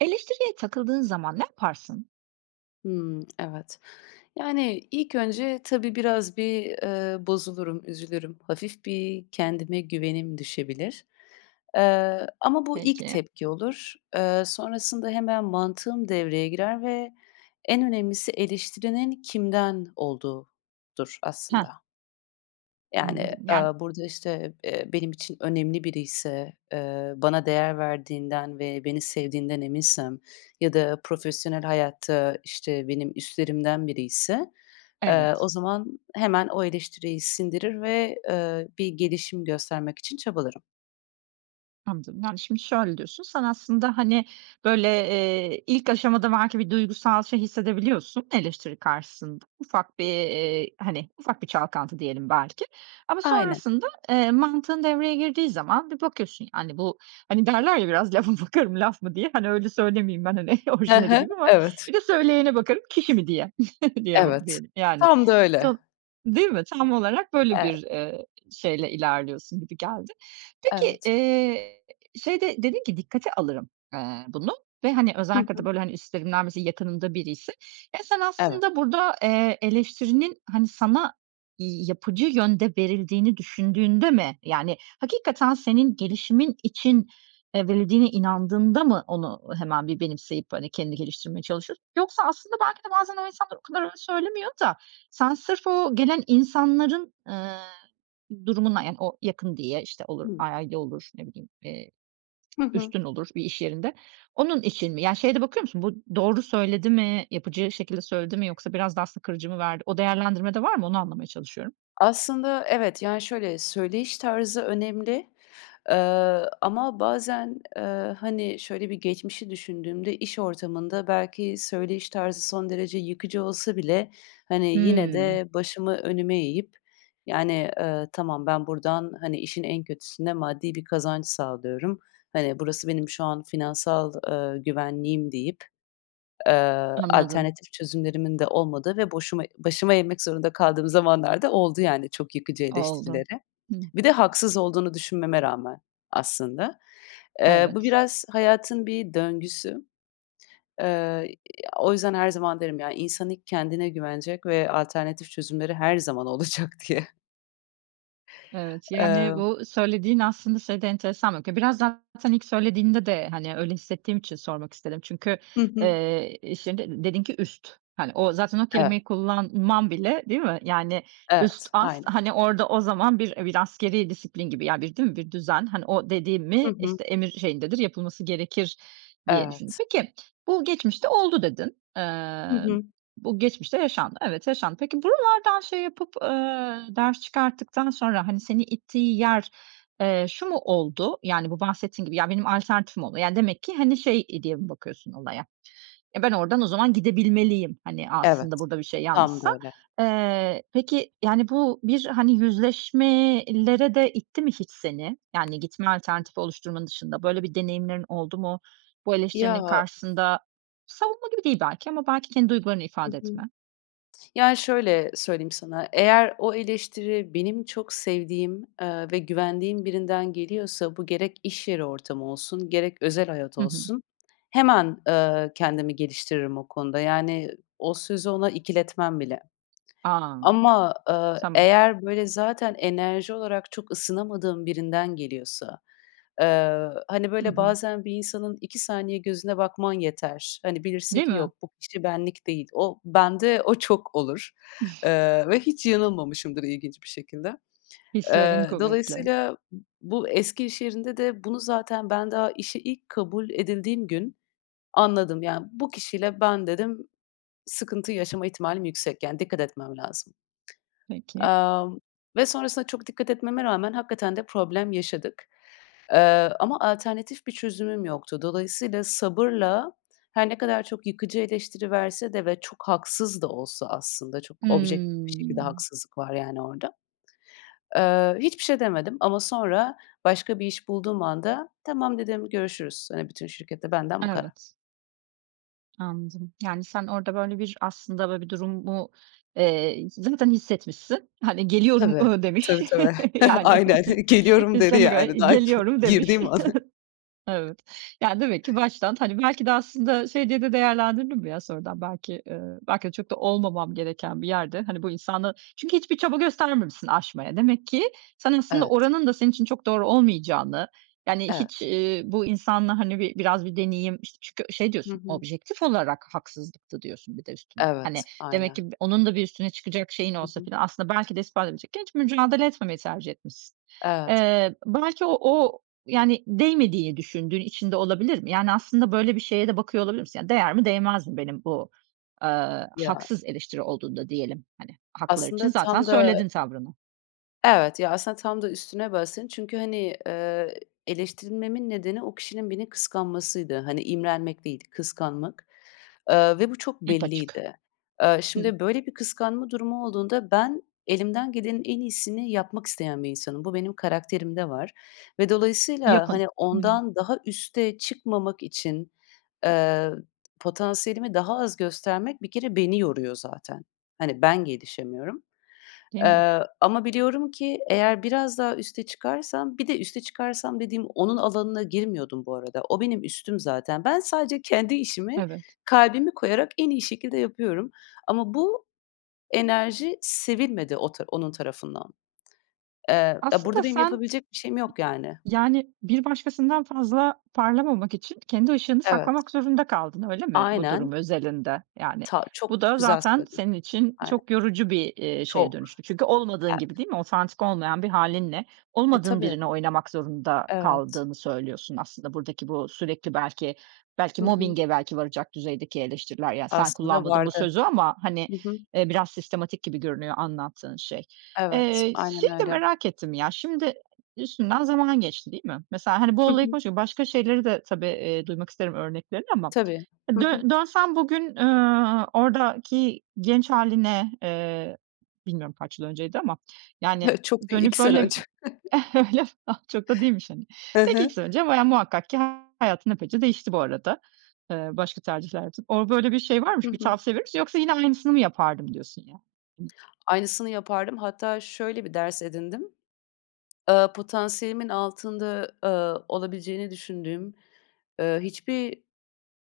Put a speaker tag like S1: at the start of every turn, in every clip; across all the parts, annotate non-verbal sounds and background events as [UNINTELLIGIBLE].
S1: Eleştiriye takıldığın zaman ne yaparsın?
S2: Hımm, evet. Yani, ilk önce, tabii, biraz bir, eee, bozulurum, üzülürüm. Hafif bir kendime güvenim düşebilir. Eee, ama bu ilk
S1: Peki.
S2: tepki olur. Eee, sonrasında hemen mantığım devreye girer ve en önemlisi eleştirinin kimden olduğudur,
S1: Hah.
S2: aslında. Yani,
S1: Anladım. Yani
S2: ııı, burada, işte, eee, benim için önemli biriyse, eee, bana değer verdiğinden ve beni sevdiğinden eminsem ya da profesyonel hayatta, işte, benim üstlerimden biriyse, eee,
S1: Evet.
S2: o zaman hemen o eleştiriyi sindirir ve, eee, bir gelişim göstermek için çabalarım.
S1: Anladım. Yani, şimdi şöyle diyorsun, sen aslında, hani, böyle, eee, ilk aşamada belki bir duygusal şey hissedebiliyorsun, eleştiri karşısında. Ufak bir, eee, hani, ufak bir çalkantı, diyelim belki. Ama
S2: Aynen.
S1: sonrasında, eee, mantığın devreye girdiği zaman bir bakıyorsun, yani, bu, hani derler ya, "Biraz lafa bakarım laf mı diye," hani, öyle söylemeyeyim ben, hani,
S2: Hı
S1: orijinali
S2: hı.
S1: gibi ama
S2: Evet.
S1: "Bir de söyleyene bakarım kişi mi diye," [CHUCKLES] diye b
S2: Evet.
S1: diyelim, yani.
S2: Tam da öyle.
S1: [UNINTELLIGIBLE] Değil mi? Tam olarak böyle
S2: Evet.
S1: bir, eee, şeyle ilerliyorsun gibi geldi. Peki,
S2: Evet.
S1: eee, şeyde dedin ki, "Dikkate alırım, aaa, bunu," ve hani,
S2: Hı
S1: özellikle de
S2: hı.
S1: böyle, hani, üstlerimden, mesela, yakınımda biriyse. Ya, sen
S2: Evet.
S1: aslında burada, eee, eleştirinin, hani, sana yapıcı yönde verildiğini düşündüğünde mi, yani, hakikaten senin gelişimin için, eee, verildiğine inandığında mı onu hemen bir benimseyip hani, kendini geliştirmeye çalışıyorsun? Yoksa aslında, belki de bazen o insanlar o kadar öyle söylemiyor da sen sırf o gelen insanların, ııı, durumuna, yani, o yakın diye işte olur, a
S2: Hıı.
S1: aile olur, ne bileyim, eee,
S2: Hı hı.
S1: üstün olur bir iş yerinde, onun için mi? Ya, şeye de bakıyor musun, "Bu doğru söyledi mi, yapıcı şekilde söyledi mi yoksa biraz da aslında kırıcı mı verdi?" O değerlendirmede var mı, onu anlamaya çalışıyorum.
S2: Aslında, evet. Yani, şöyle, söyleyiş tarzı önemli, ııı, ama bazen, eee, hani, şöyle bir geçmişi düşündüğümde iş ortamında belki söyleyiş tarzı son derece yıkıcı olsa bile hani, yine
S1: Hıı.
S2: de başımı önüme eğip, yani, ııı, "Tamam, ben buradan, hani, işin en kötüsü ne? Maddi bir kazanç sağlıyorum. Hani, burası benim şu an finansal, eee, güvenliğim," deyip, eee,
S1: Anladım.
S2: alternatif çözümlerimin de olmadığı ve boşuma başımı eğmek zorunda kaldığım zamanlar da oldu, yani, çok yıkıcı
S1: Oldu.
S2: eleştirilere.
S1: Hı
S2: Bir de haksız olduğunu düşünmeme rağmen, aslında. Eee, bu
S1: Evet.
S2: biraz hayatın bir döngüsü. Eee, o yüzden her zaman derim, yani, "İnsan ilk kendine güvenecek ve alternatif çözümleri her zaman olacak," diye.
S1: Evet, yani,
S2: Emm
S1: bu söylediğin aslında size de enteresan. [UNINTELLIGIBLE] Biraz zaten ilk söylediğinde de, hani, öyle hissettiğim için sormak istedim. Çünkü,
S2: Hı hı.
S1: eee, iş yerinde dedin ki "üst," hani, o zaten o
S2: Evet.
S1: kelimeyi kullanman bile, değil mi? Yani üst,
S2: Evet.
S1: ast,
S2: Aynen.
S1: hani, orada o zaman bir, e, bir askerî disiplin gibi, ya, bir, değil mi? Bir düzen, hani, o, dedi
S2: Hı
S1: mi,
S2: hı.
S1: işte, emir şeyindedir, yapılması gerekir diye düşündün.
S2: Evet.
S1: Peki, "Bu geçmişte oldu." dedin.
S2: Hı
S1: Eee,
S2: hı.
S1: bu geçmişte yaşandı. Evet, yaşandı. Peki, buralardan şey yapıp, eee, ders çıkarttıktan sonra, hani, seni ittiği yer, eee, şu mu oldu? Yani, bu bahsettiğin gibi, "Ya, benim alternatifim oldu." yani, demek ki, hani, şey diye mi bakıyorsun olaya? "Ya, ben oradan o zaman gidebilmeliyim." hani,
S2: Evet.
S1: aslında burada bir şey
S2: Tam
S1: yanlışsa.
S2: da öyle.
S1: Eee, peki, yani, bu bir, hani, yüzleşmeye lere de itti mi hiç seni? Yani, gitme alternatifi oluşturmanın dışında böyle bir deneyimlerin oldu mu bu
S2: Ya
S1: eleştirinin karşısında? Savunma gibi değil belki ama belki kendi duygularını
S2: Hı
S1: ifade
S2: hı.
S1: etme.
S2: Ya, şöyle söyleyeyim sana, eğer o eleştiri benim çok sevdiğim, eee, ve güvendiğim birinden geliyorsa bu gerek iş yeri ortamı olsun gerek özel hayat
S1: Hı hı.
S2: olsun hemen, eee, kendimi geliştiririm o konuda, yani, o sözü ona ikiletmem bile.
S1: A!
S2: Ama, eee,
S1: Tamam.
S2: eğer, böyle, zaten enerji olarak çok ısınamadığım birinden geliyorsa, eee, hani,
S1: Hı
S2: böyle,
S1: hı.
S2: bazen bir insanın 2 saniye gözüne bakman yeter. Hani, bilirsin
S1: Değil
S2: ki:
S1: mi?
S2: "Yok, bu kişi benlik değil." O bende o çok olur.
S1: [CHUCKLES]
S2: Eee, ve hiç yanılmamışımdır ilginç bir şekilde.
S1: Hislerin
S2: Eee,
S1: kuvvetli.
S2: dolayısıyla, bu eski iş yerinde de bunu zaten ben daha işe ilk kabul edildiğim gün anladım. Yani, "Bu kişiyle ben" dedim, "sıkıntı yaşama ihtimalim yüksek, yani, dikkat etmem lazım."
S1: Peki.
S2: Amm, ve sonrasında çok dikkat etmeme rağmen hakikaten de problem yaşadık. Eee, ama alternatif bir çözümüm yoktu. Dolayısıyla sabırla her ne kadar çok yıkıcı eleştiri verse de ve çok haksız da olsa aslında, çok objektif bir şekilde
S1: Hımm.
S2: haksızlık var yani orada. Eee, hiçbir şey demedim ama sonra başka bir iş bulduğum anda, "Tamam," dedim, "görüşürüz." Hani, bütün şirkete, "Benden bu kadar."
S1: Evet. Anladım. Yani, sen orada, böyle, bir aslında, böyle, bir durumu, eee, zaten hissetmişsin. Hani, "Geliyorum."
S2: Tabii.
S1: ııı, demiş,
S2: Tabii, tabii.
S1: [CHUCKLES]
S2: [CHUCKLES]
S1: yani.
S2: Aynen,
S1: [CHUCKLES]
S2: geliyorum dedi,
S1: "Üstlerine gö
S2: yani, daha [CHUCKLES]
S1: geliyorum." demiş.
S2: girdiğim an.
S1: [CHUCKLES] Evet. Yani, demek ki baştan, hani, belki de aslında şey diye de değerlendirdin mi ya sonradan belki, ııı, belki de çok da olmamam gereken bir yerde, hani, bu insanla Çünkü hiçbir çaba göstermemişsin aşmaya. Demek ki sen aslında
S2: Evet.
S1: oranın da senin için çok doğru olmayacağını, yani,
S2: Evet.
S1: hiç, iii, bu insanla, hani, bir biraz bir deneyim, işte, çünkü şey
S2: Hı
S1: diyorsun,
S2: hı.
S1: "Objektif olarak haksızlıktı." diyorsun, bir de üstüne. Hani,
S2: Evet,
S1: demek ki
S2: aynen.
S1: bu onun da bir üstüne çıkacak şeyin
S2: Hı
S1: olsa
S2: hı.
S1: falan aslında belki de ispat edecekken, hiç mücadele etmemeyi tercih etmişsin.
S2: Evet.
S1: Eee, belki o o, yani, değmediğini düşündüğün için de olabilir mi? Yani, aslında böyle bir şeye de bakıyor olabilir misin? Değer mi değmez mi benim bu, eee,
S2: Ya
S1: haksız eleştiri olduğunda diyelim, hani, haklılar için
S2: Aslında
S1: zaten
S2: tam da
S1: söyledin tavrını.
S2: Evet. Ya, aslında tam da üstüne bastın çünkü, hani, eee, eleştirilmemin nedeni o kişinin beni kıskanmasıydı. Hani, imrenmek değil, kıskanmak. Eee, ve bu çok
S1: Hep açık.
S2: belliydi. Eee,
S1: Hıı.
S2: şimdi böyle bir kıskanma durumu olduğunda ben, elimden gelenin en iyisini yapmak isteyen bir insanım. Bu, benim karakterimde var ve dolayısıyla,
S1: Yapın.
S2: hani,
S1: Hıı.
S2: ondan daha üste çıkmamak için, eee, potansiyelimi daha az göstermek bir kere beni yoruyor zaten. Hani, ben gelişemiyorum.
S1: Değil mi?
S2: Eee, ama biliyorum ki eğer biraz daha üste çıkarsam bir de üste çıkarsam dediğim onun alanına girmiyordum bu arada. O, benim üstüm zaten. Ben, sadece kendi işimi
S1: Evet.
S2: kalbimi koyarak en iyi şekilde yapıyorum. Ama bu enerji sevilmedi o ta onun tarafından. Eee, eee,
S1: Aslında
S2: burada benim
S1: sen
S2: yapabilecek bir şeyim yok, yani.
S1: Yani, bir başkasından fazla parlamamak için kendi ışığını
S2: Evet.
S1: saklamak zorunda kaldın, öyle mi bu durum
S2: Aynen.
S1: özelinde, yani?
S2: Ta
S1: Bu
S2: çok
S1: da
S2: güzel
S1: zaten
S2: söyledin.
S1: senin için
S2: Aynen.
S1: çok yorucu bir, iii, şeye
S2: Çok.
S1: dönüştü. Çünkü olmadığın
S2: Evet.
S1: gibi, değil mi? Otantik olmayan bir hâlinle
S2: E,
S1: olmadığın
S2: tabii.
S1: birini oynamak zorunda
S2: Evet.
S1: kaldığını söylüyorsun aslında buradaki bu sürekli belki belki
S2: Hı hı.
S1: mobbing'e belki varacak düzeydeki eleştiriler, yani, sen
S2: Aslında
S1: kullanmadın bu
S2: vardı.
S1: sözü ama, hani,
S2: Hı hı.
S1: eee, biraz sistematik gibi görünüyor anlattığın şey.
S2: Evet,
S1: Eee,
S2: aynen
S1: şeyi de
S2: öyle.
S1: merak ettim ya, şimdi üstünden zaman geçti, değil mi? Mesela, hani, bu
S2: Hı
S1: olayı
S2: hı.
S1: konuş başka şeyleri de tabii, eee, duymak isterim örneklerini ama
S2: Tabii. Hı hı.
S1: dön dönsem bugün, eee, oradaki genç hâline, eee, bilmiyorum kaç yıl önceydi ama, yani,
S2: [CHUCKLES] Çok değil,
S1: dönüp
S2: 2 sene
S1: böyle
S2: önce. [CHUCKLES]
S1: [CHUCKLES] öyle mi? Ah, çok da değilmiş, hani.
S2: Hı
S1: Peki, 2
S2: hı.
S1: sene önce bayağı, muhakkak ki hayatın epeyce değişti bu arada, eee, başka tercihler yaptın. Orada böyle bir şey var mı,
S2: Hı
S1: bir
S2: hı.
S1: tavsiye verir misin yoksa yine aynısını mı yapardım diyorsun ya?
S2: Aynısını yapardım, hatta şöyle bir ders edindim, ııı, potansiyelimin altında, eee, olabileceğini düşündüğüm, eee, hiçbir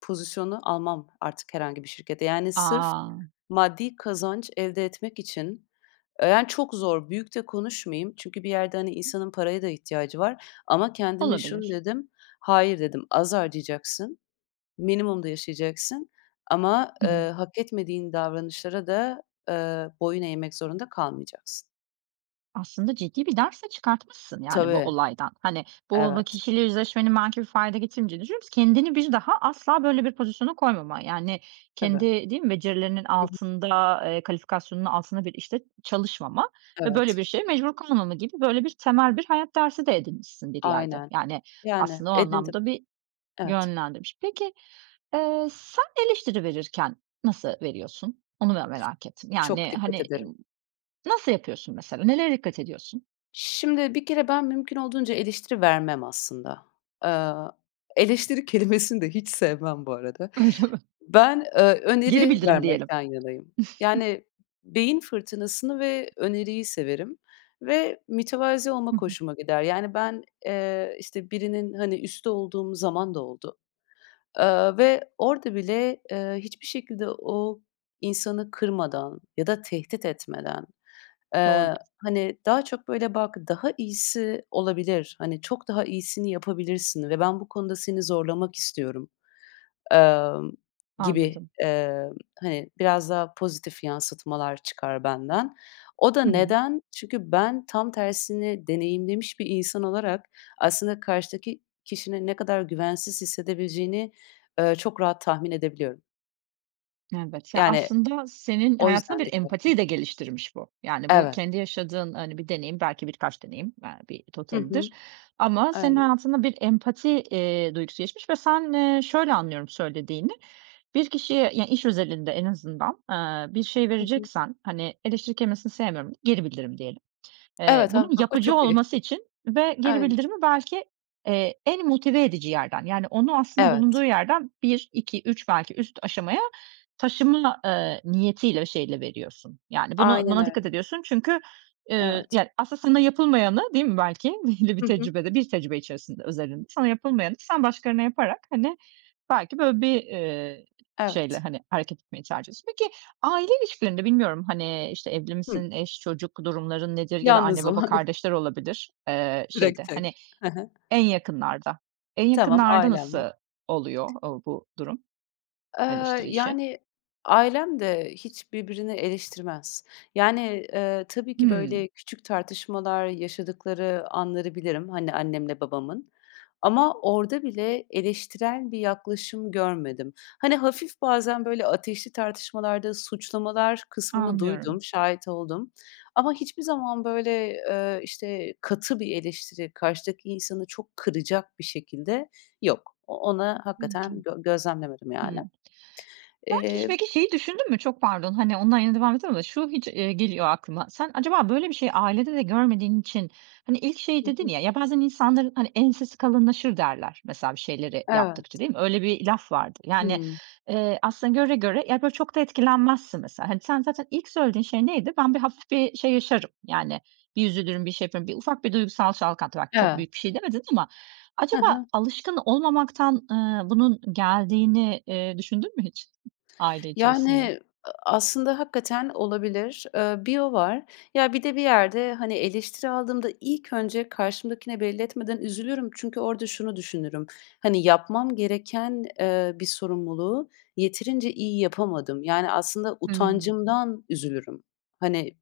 S2: pozisyonu almam artık herhangi bir şirkette. Yani, sırf
S1: A!
S2: maddi kazanç elde etmek için, eee, yani, çok zor büyük de konuşmayayım. Çünkü bir yerde, hani, insanın paraya da ihtiyacı var. Ama kendime şunu
S1: Olabilir.
S2: dedim, "Hayır." dedim, "Az harcayacaksın, minimumda yaşayacaksın ama,
S1: Hı hı.
S2: eee, hak etmediğin davranışlara da, eee, boyun eğmek zorunda kalmayacaksın."
S1: Aslında ciddi bir ders de çıkartmışsın, yani, bu
S2: Tabii.
S1: olaydan. Hani, bu o
S2: Evet.
S1: kişiyle yüzleşmenin belki bir fayda getirmeyeceğini düşünmüyorsun ki kendini bir daha asla böyle bir pozisyona koymama, yani,
S2: Tabii.
S1: kendi, değil mi, becerilerinin
S2: Hı hı.
S1: altında, eee, kalifikasyonun altında bir işte çalışmama ve böyle
S2: Evet.
S1: bir şeye mecbur kalmama gibi, böyle bir, temel bir hayat dersi de edinmişsin bir yerde.
S2: Aynen.
S1: Yani,
S2: Yani,
S1: aslında o
S2: edindim.
S1: anlamda bir
S2: Evet.
S1: yönlendirmiş. Peki, eee, sen eleştiri verirken nasıl veriyorsun? Onu ben merak ettim.
S2: Çok
S1: Yani,
S2: dikkat
S1: hani, ııı,
S2: ederim.
S1: nasıl yapıyorsun mesela, nelere dikkat ediyorsun?
S2: Şimdi, bir kere ben mümkün olduğunca eleştiri vermem aslında. Eee, eleştiri kelimesini de hiç sevmem bu arada.
S1: Öyle mi?
S2: Ben, eee,
S1: Geri
S2: öneri
S1: bildirim diyelim.
S2: vermekten yanayım.
S1: [CHUCKLES]
S2: Yani, beyin fırtınasını ve öneriyi severim ve mütevazı
S1: Hı
S2: olmak
S1: hı.
S2: hoşuma gider. Yani, ben, eee, işte, birinin, hani, üstü olduğum zaman da oldu. Aaa, ve orada bile, eee, hiçbir şekilde o insanı kırmadan ya da tehdit etmeden,
S1: Doğru.
S2: eee, hani, daha çok, böyle, "Bak, daha iyisi olabilir, hani, çok daha iyisini yapabilirsin ve ben bu konuda seni zorlamak istiyorum." emm, gibi,
S1: Anladım.
S2: emm, hani, biraz daha pozitif yansıtmalar çıkar benden. O da
S1: Hı hı.
S2: neden? Çünkü ben, tam tersini deneyimlemiş bir insan olarak aslında karşıdaki kişinin ne kadar güvensiz hissedebileceğini, eee, çok rahat tahmin edebiliyorum.
S1: Evet. Ya,
S2: Yani,
S1: aslında senin
S2: o
S1: hayatında
S2: yüzden
S1: bir
S2: dikkatli
S1: empatiyi de geliştirmiş bu. Yani, bu
S2: Evet.
S1: kendi yaşadığın, hani, bir deneyim, belki birkaç deneyim, eee, bir
S2: Hı hı.
S1: totalidir ama senin
S2: Aynen.
S1: hayatında bir empati, eee, duygusu gelişmiş ve sen, eee, şöyle anlıyorum söylediğini; bir kişiye, ya, iş özelinde en azından, aaa, bir şey
S2: Hı hı.
S1: vereceksen hani, eleştiri kelimesini sevmiyorum geri bildirim diyelim. Eee,
S2: Evet. Tam
S1: bunun
S2: bak, o
S1: yapıcı
S2: çok iyi.
S1: olması için ve geri
S2: Aynen.
S1: bildirimi belki, eee, en motive edici yerden, yani, onu aslında bulunduğu
S2: Evet.
S1: yerden 1-2-3 belki üst aşamaya taşıma, eee, niyetiyle, o şeyiyle veriyorsun. Yani, bunu
S2: Aynen
S1: buna dikkat
S2: öyle.
S1: ediyorsun çünkü, eee,
S2: Evet.
S1: yani, aslında sana yapılmayanı, değil mi belki belli bir
S2: Hı hı.
S1: tecrübede, bir tecrübe içerisinde, özelinde sana yapılmayanı sen başkalarına yaparak, hani, belki böyle bir, eee, şeyle,
S2: Evet.
S1: hani, hareket etmeyi tercih ediyorsun. Peki, aile ilişkilerinde; bilmiyorum, hani, işte, evli
S2: Hı.
S1: misin, eş, çocuk durumların nedir? Ya da anne,
S2: Yalnızım.
S1: baba,
S2: [CHUCKLES]
S1: kardeşler olabilir, eee,
S2: Direkt
S1: şeyde,
S2: tek.
S1: hani,
S2: Hı hı.
S1: en yakınlarda. En
S2: Tamam,
S1: yakınlarda
S2: ailem
S1: nasıl
S2: var.
S1: oluyor o bu durum,
S2: Eee,
S1: eleştiri işi?
S2: yani, ailem de hiç birbirini eleştirmez. Yani, eee, tabii ki
S1: Hımm.
S2: böyle küçük tartışmalar yaşadıkları anları bilirim. Hani, annemle babamın. Ama orada bile eleştirel bir yaklaşım görmedim. Hani, hafif bazen böyle ateşli tartışmalarda suçlamalar kısmını
S1: Anlıyorum.
S2: duydum, şahit oldum. Ama hiçbir zaman, böyle, eee, işte, katı bir eleştiri, karşıdaki insanı çok kıracak bir şekilde yok. O ona
S1: Peki.
S2: hakikaten gö gözlemlemedim, yani.
S1: Hıı. Belki hiç
S2: Eee
S1: peki, şeyi düşündün mü? Çok pardon, hani, [UNINTELLIGIBLE] şu hiç eee, geliyor aklıma. Sen acaba böyle bir şeyi ailede de görmediğin için, hani, ilk şey
S2: Hı
S1: dedin
S2: hı.
S1: ya, "Ya, bazen insanların, hani, ensesi kalınlaşır derler. Mesela bir şeyleri yaptıkça."
S2: Evet.
S1: değil mi? Öyle bir laf vardır. Yani,
S2: Hımm.
S1: eee, aslında göre göre, yani, böyle çok da etkilenmezsin mesela. Sen zaten ilk söylediğin şey neydi? "Ben, bir hafif bir şey yaşarım, yani, bir üzülürüm, bir şey yaparım." Bir ufak bir duygusal çalkantı. Bak, çok büyük bir
S2: Evet.
S1: şey demedin ama
S2: Hı
S1: acaba
S2: hı.
S1: alışkın olmamaktan, ııı, bunun geldiğini, eee, düşündün mü hiç aile içerisinde?
S2: Yani, aslında hakikaten olabilir. Eee, bir o var. Ya, bir de bir yerde, hani, eleştiri aldığımda ilk önce karşımdakine belli etmeden üzülürüm. Çünkü orada şunu düşünürüm, hani, yapmam gereken, eee, bir sorumluluğu yeterince iyi yapamadım. Yani, aslında
S1: Hımm.
S2: utancımdan üzülürüm. Hani,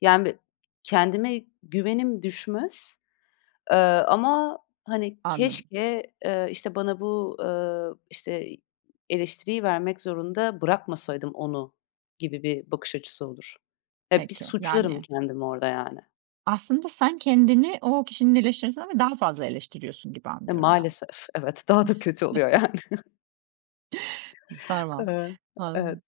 S2: yani, b kendime güvenim düşmez, eee, ama, hani,
S1: Anladım.
S2: keşke, eee, işte, bana bu, eee, işte, eleştiriyi vermek zorunda bırakmasaydım onu gibi bir bakış açısı olur. Ya, bir
S1: Peki.
S2: suçlarım
S1: Yani.
S2: kendimi orada, yani.
S1: Aslında sen kendini o kişinin eleştirisinden bile daha fazla eleştiriyorsun gibi
S2: Ya,
S1: anlıyorum ben.
S2: maalesef, evet. Daha da kötü oluyor
S1: [CHUCKLES]
S2: yani. [CHUCKLES]
S1: [UNINTELLIGIBLE] Tamam.
S2: Eee, evet.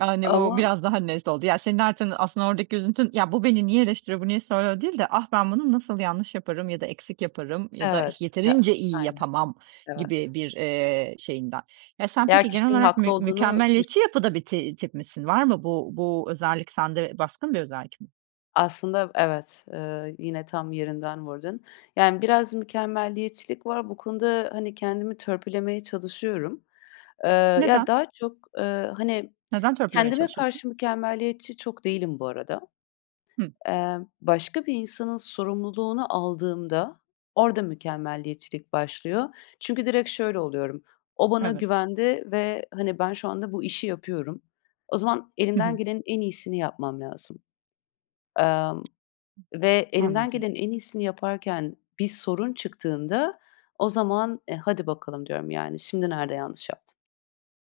S1: Yani, bu
S2: Ama
S1: biraz daha net oldu. Ya, senin artın, aslında, oradaki üzüntün, "Ya, bu beni niye eleştiriyor, bu niye soruyor?" değil de "Ah, ben bunu nasıl yanlış yaparım ya da eksik yaparım ya da
S2: Evet.
S1: ih
S2: Ya,
S1: yeterince iyi
S2: aynen.
S1: yapamam,"
S2: Evet.
S1: gibi bir, eee, şeyinden. Ya, sen,
S2: Ya,
S1: peki, genel
S2: kişinin
S1: olarak
S2: haklı
S1: mü
S2: olduğunu
S1: mükemmeliyetçi
S2: düşün
S1: yapıda bir ti tip misin? Var mı bu bu özellik sende, baskın bir özellik mi?
S2: Aslında, v evet. Eee, yine tam yerinden vurdun. Yani, biraz mükemmeliyetçilik var. Bu konuda, hani, kendimi törpülemeye çalışıyorum. Eee, ya,
S1: Neden?
S2: daha çok, eee, hani,
S1: Neden törpülemeye
S2: kendime
S1: çalışıyorsun?
S2: karşı mükemmeliyetçi çok değilim bu arada.
S1: Hıı.
S2: Emm, başka bir insanın sorumluluğunu aldığımda, orada mükemmeliyetçilik başlıyor. Çünkü direkt şöyle oluyorum, "O bana
S1: Evet.
S2: güvendi ve hani, ben şu anda bu işi yapıyorum, o zaman
S1: Hı
S2: elimden
S1: hı.
S2: gelenin en iyisini yapmam lazım." Emm, ve elimden
S1: Anladım.
S2: gelenin en iyisini yaparken bir sorun çıktığında o zaman, "E, hadi bakalım," diyorum, yani, "Şimdi nerede yanlış yaptım?"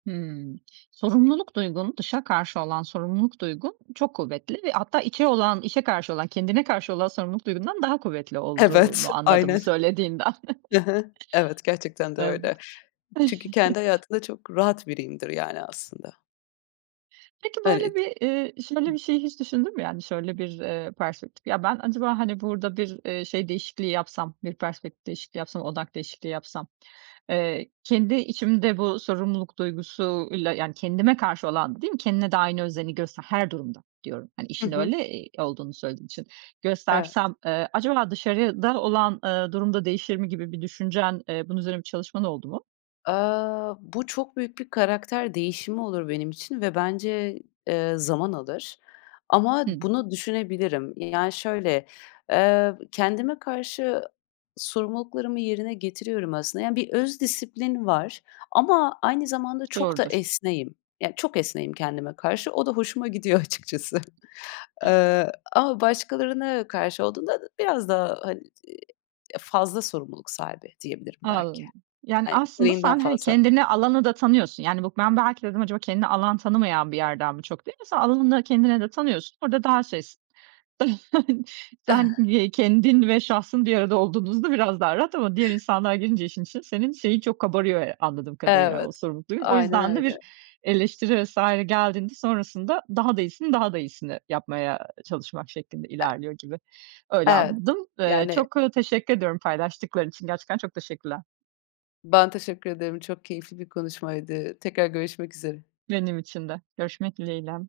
S1: Hımm. Sorumluluk duygun, dışa karşı olan sorumluluk duygun çok kuvvetli ve hatta içe olan, içe karşı olan, kendine karşı olan sorumluluk duygundan daha kuvvetli
S2: Evet.
S1: olduğunu anladım bu
S2: Aynen.
S1: söylediğinden.
S2: Hı hı. Evet,
S1: [CHUCKLES]
S2: gerçekten de
S1: Evet.
S2: öyle. Çünkü kendi
S1: [CHUCKLES]
S2: hayatımda çok rahat biriyimdir, yani, aslında.
S1: Peki, böyle
S2: Evet,
S1: bir, eee,
S2: hı.
S1: şöyle bir şeyi hiç düşündün mü, yani, şöyle bir, eee, perspektif; "Ya, ben acaba, hani, burada bir, eee, şey değişikliği yapsam, bir perspektif değişikliği yapsam, odak değişikliği yapsam, eee, kendi içimde bu sorumluluk duygusuyla, yani, kendime karşı olan" Değil mi, kendine de aynı özeni göster her durumda diyorum. Hani,
S2: Hı
S1: işin
S2: hı.
S1: öyle, eee, olduğunu söylediğin için.
S2: Evet.
S1: "Göstersem, eee, acaba dışarıda olan, ııı, durum da değişir mi?" gibi bir düşüncen, eee, bunun üzerine bir çalışman oldu mu?
S2: Eee, bu çok büyük bir karakter değişimi olur benim için ve bence, eee, zaman alır. Ama
S1: Hı.
S2: bunu düşünebilirim. Yani, şöyle, eee, kendime karşı sorumluluklarımı yerine getiriyorum aslında. Yani, bir öz disiplin var ama aynı zamanda çok da
S1: Doğrudur.
S2: esneğim. Yani, çok esneğim kendime karşı. O da hoşuma gidiyor, açıkçası.
S1: Hı.
S2: Eee, ama başkalarına karşı olduğunda biraz daha, hani, eee, ya, fazla sorumluluk sahibi, diyebilirim belki.
S1: Anladım. Yani,
S2: Hani,
S1: aslında
S2: gereğinden
S1: sen, hani,
S2: fazla.
S1: kendine alanı da tanıyorsun. Yani, buk ben, belki dedim acaba kendine alan tanımayan bir yerden mi çok deyince sen, alanını kendine de tanıyorsun. Orada daha şeysin. [CHUCKLES] Sen,
S2: [CHUCKLES]
S1: ye kendin ve şahsın bir arada olduğunuzda biraz daha rahat ama diğer insanlar girince işin içine senin şeyin çok kabarıyor ya anladığım kadarıyla,
S2: Evet,
S1: o sorumluluk duygun. O
S2: aynen
S1: yüzden de
S2: öyle.
S1: bir eleştiri vs. geldiğinde sonrasında daha da iyisini, daha da iyisini yapmaya çalışmak şeklinde ilerliyor gibi. Öyle
S2: Evet.
S1: anladım. Eee,
S2: Yani
S1: çok teşekkür ediyorum paylaştıkların için, gerçekten çok teşekkürler.
S2: Ben, teşekkür ederim. Çok keyifli bir konuşmaydı. Tekrar görüşmek üzere.
S1: Benim için de. Görüşmek dileğiyle.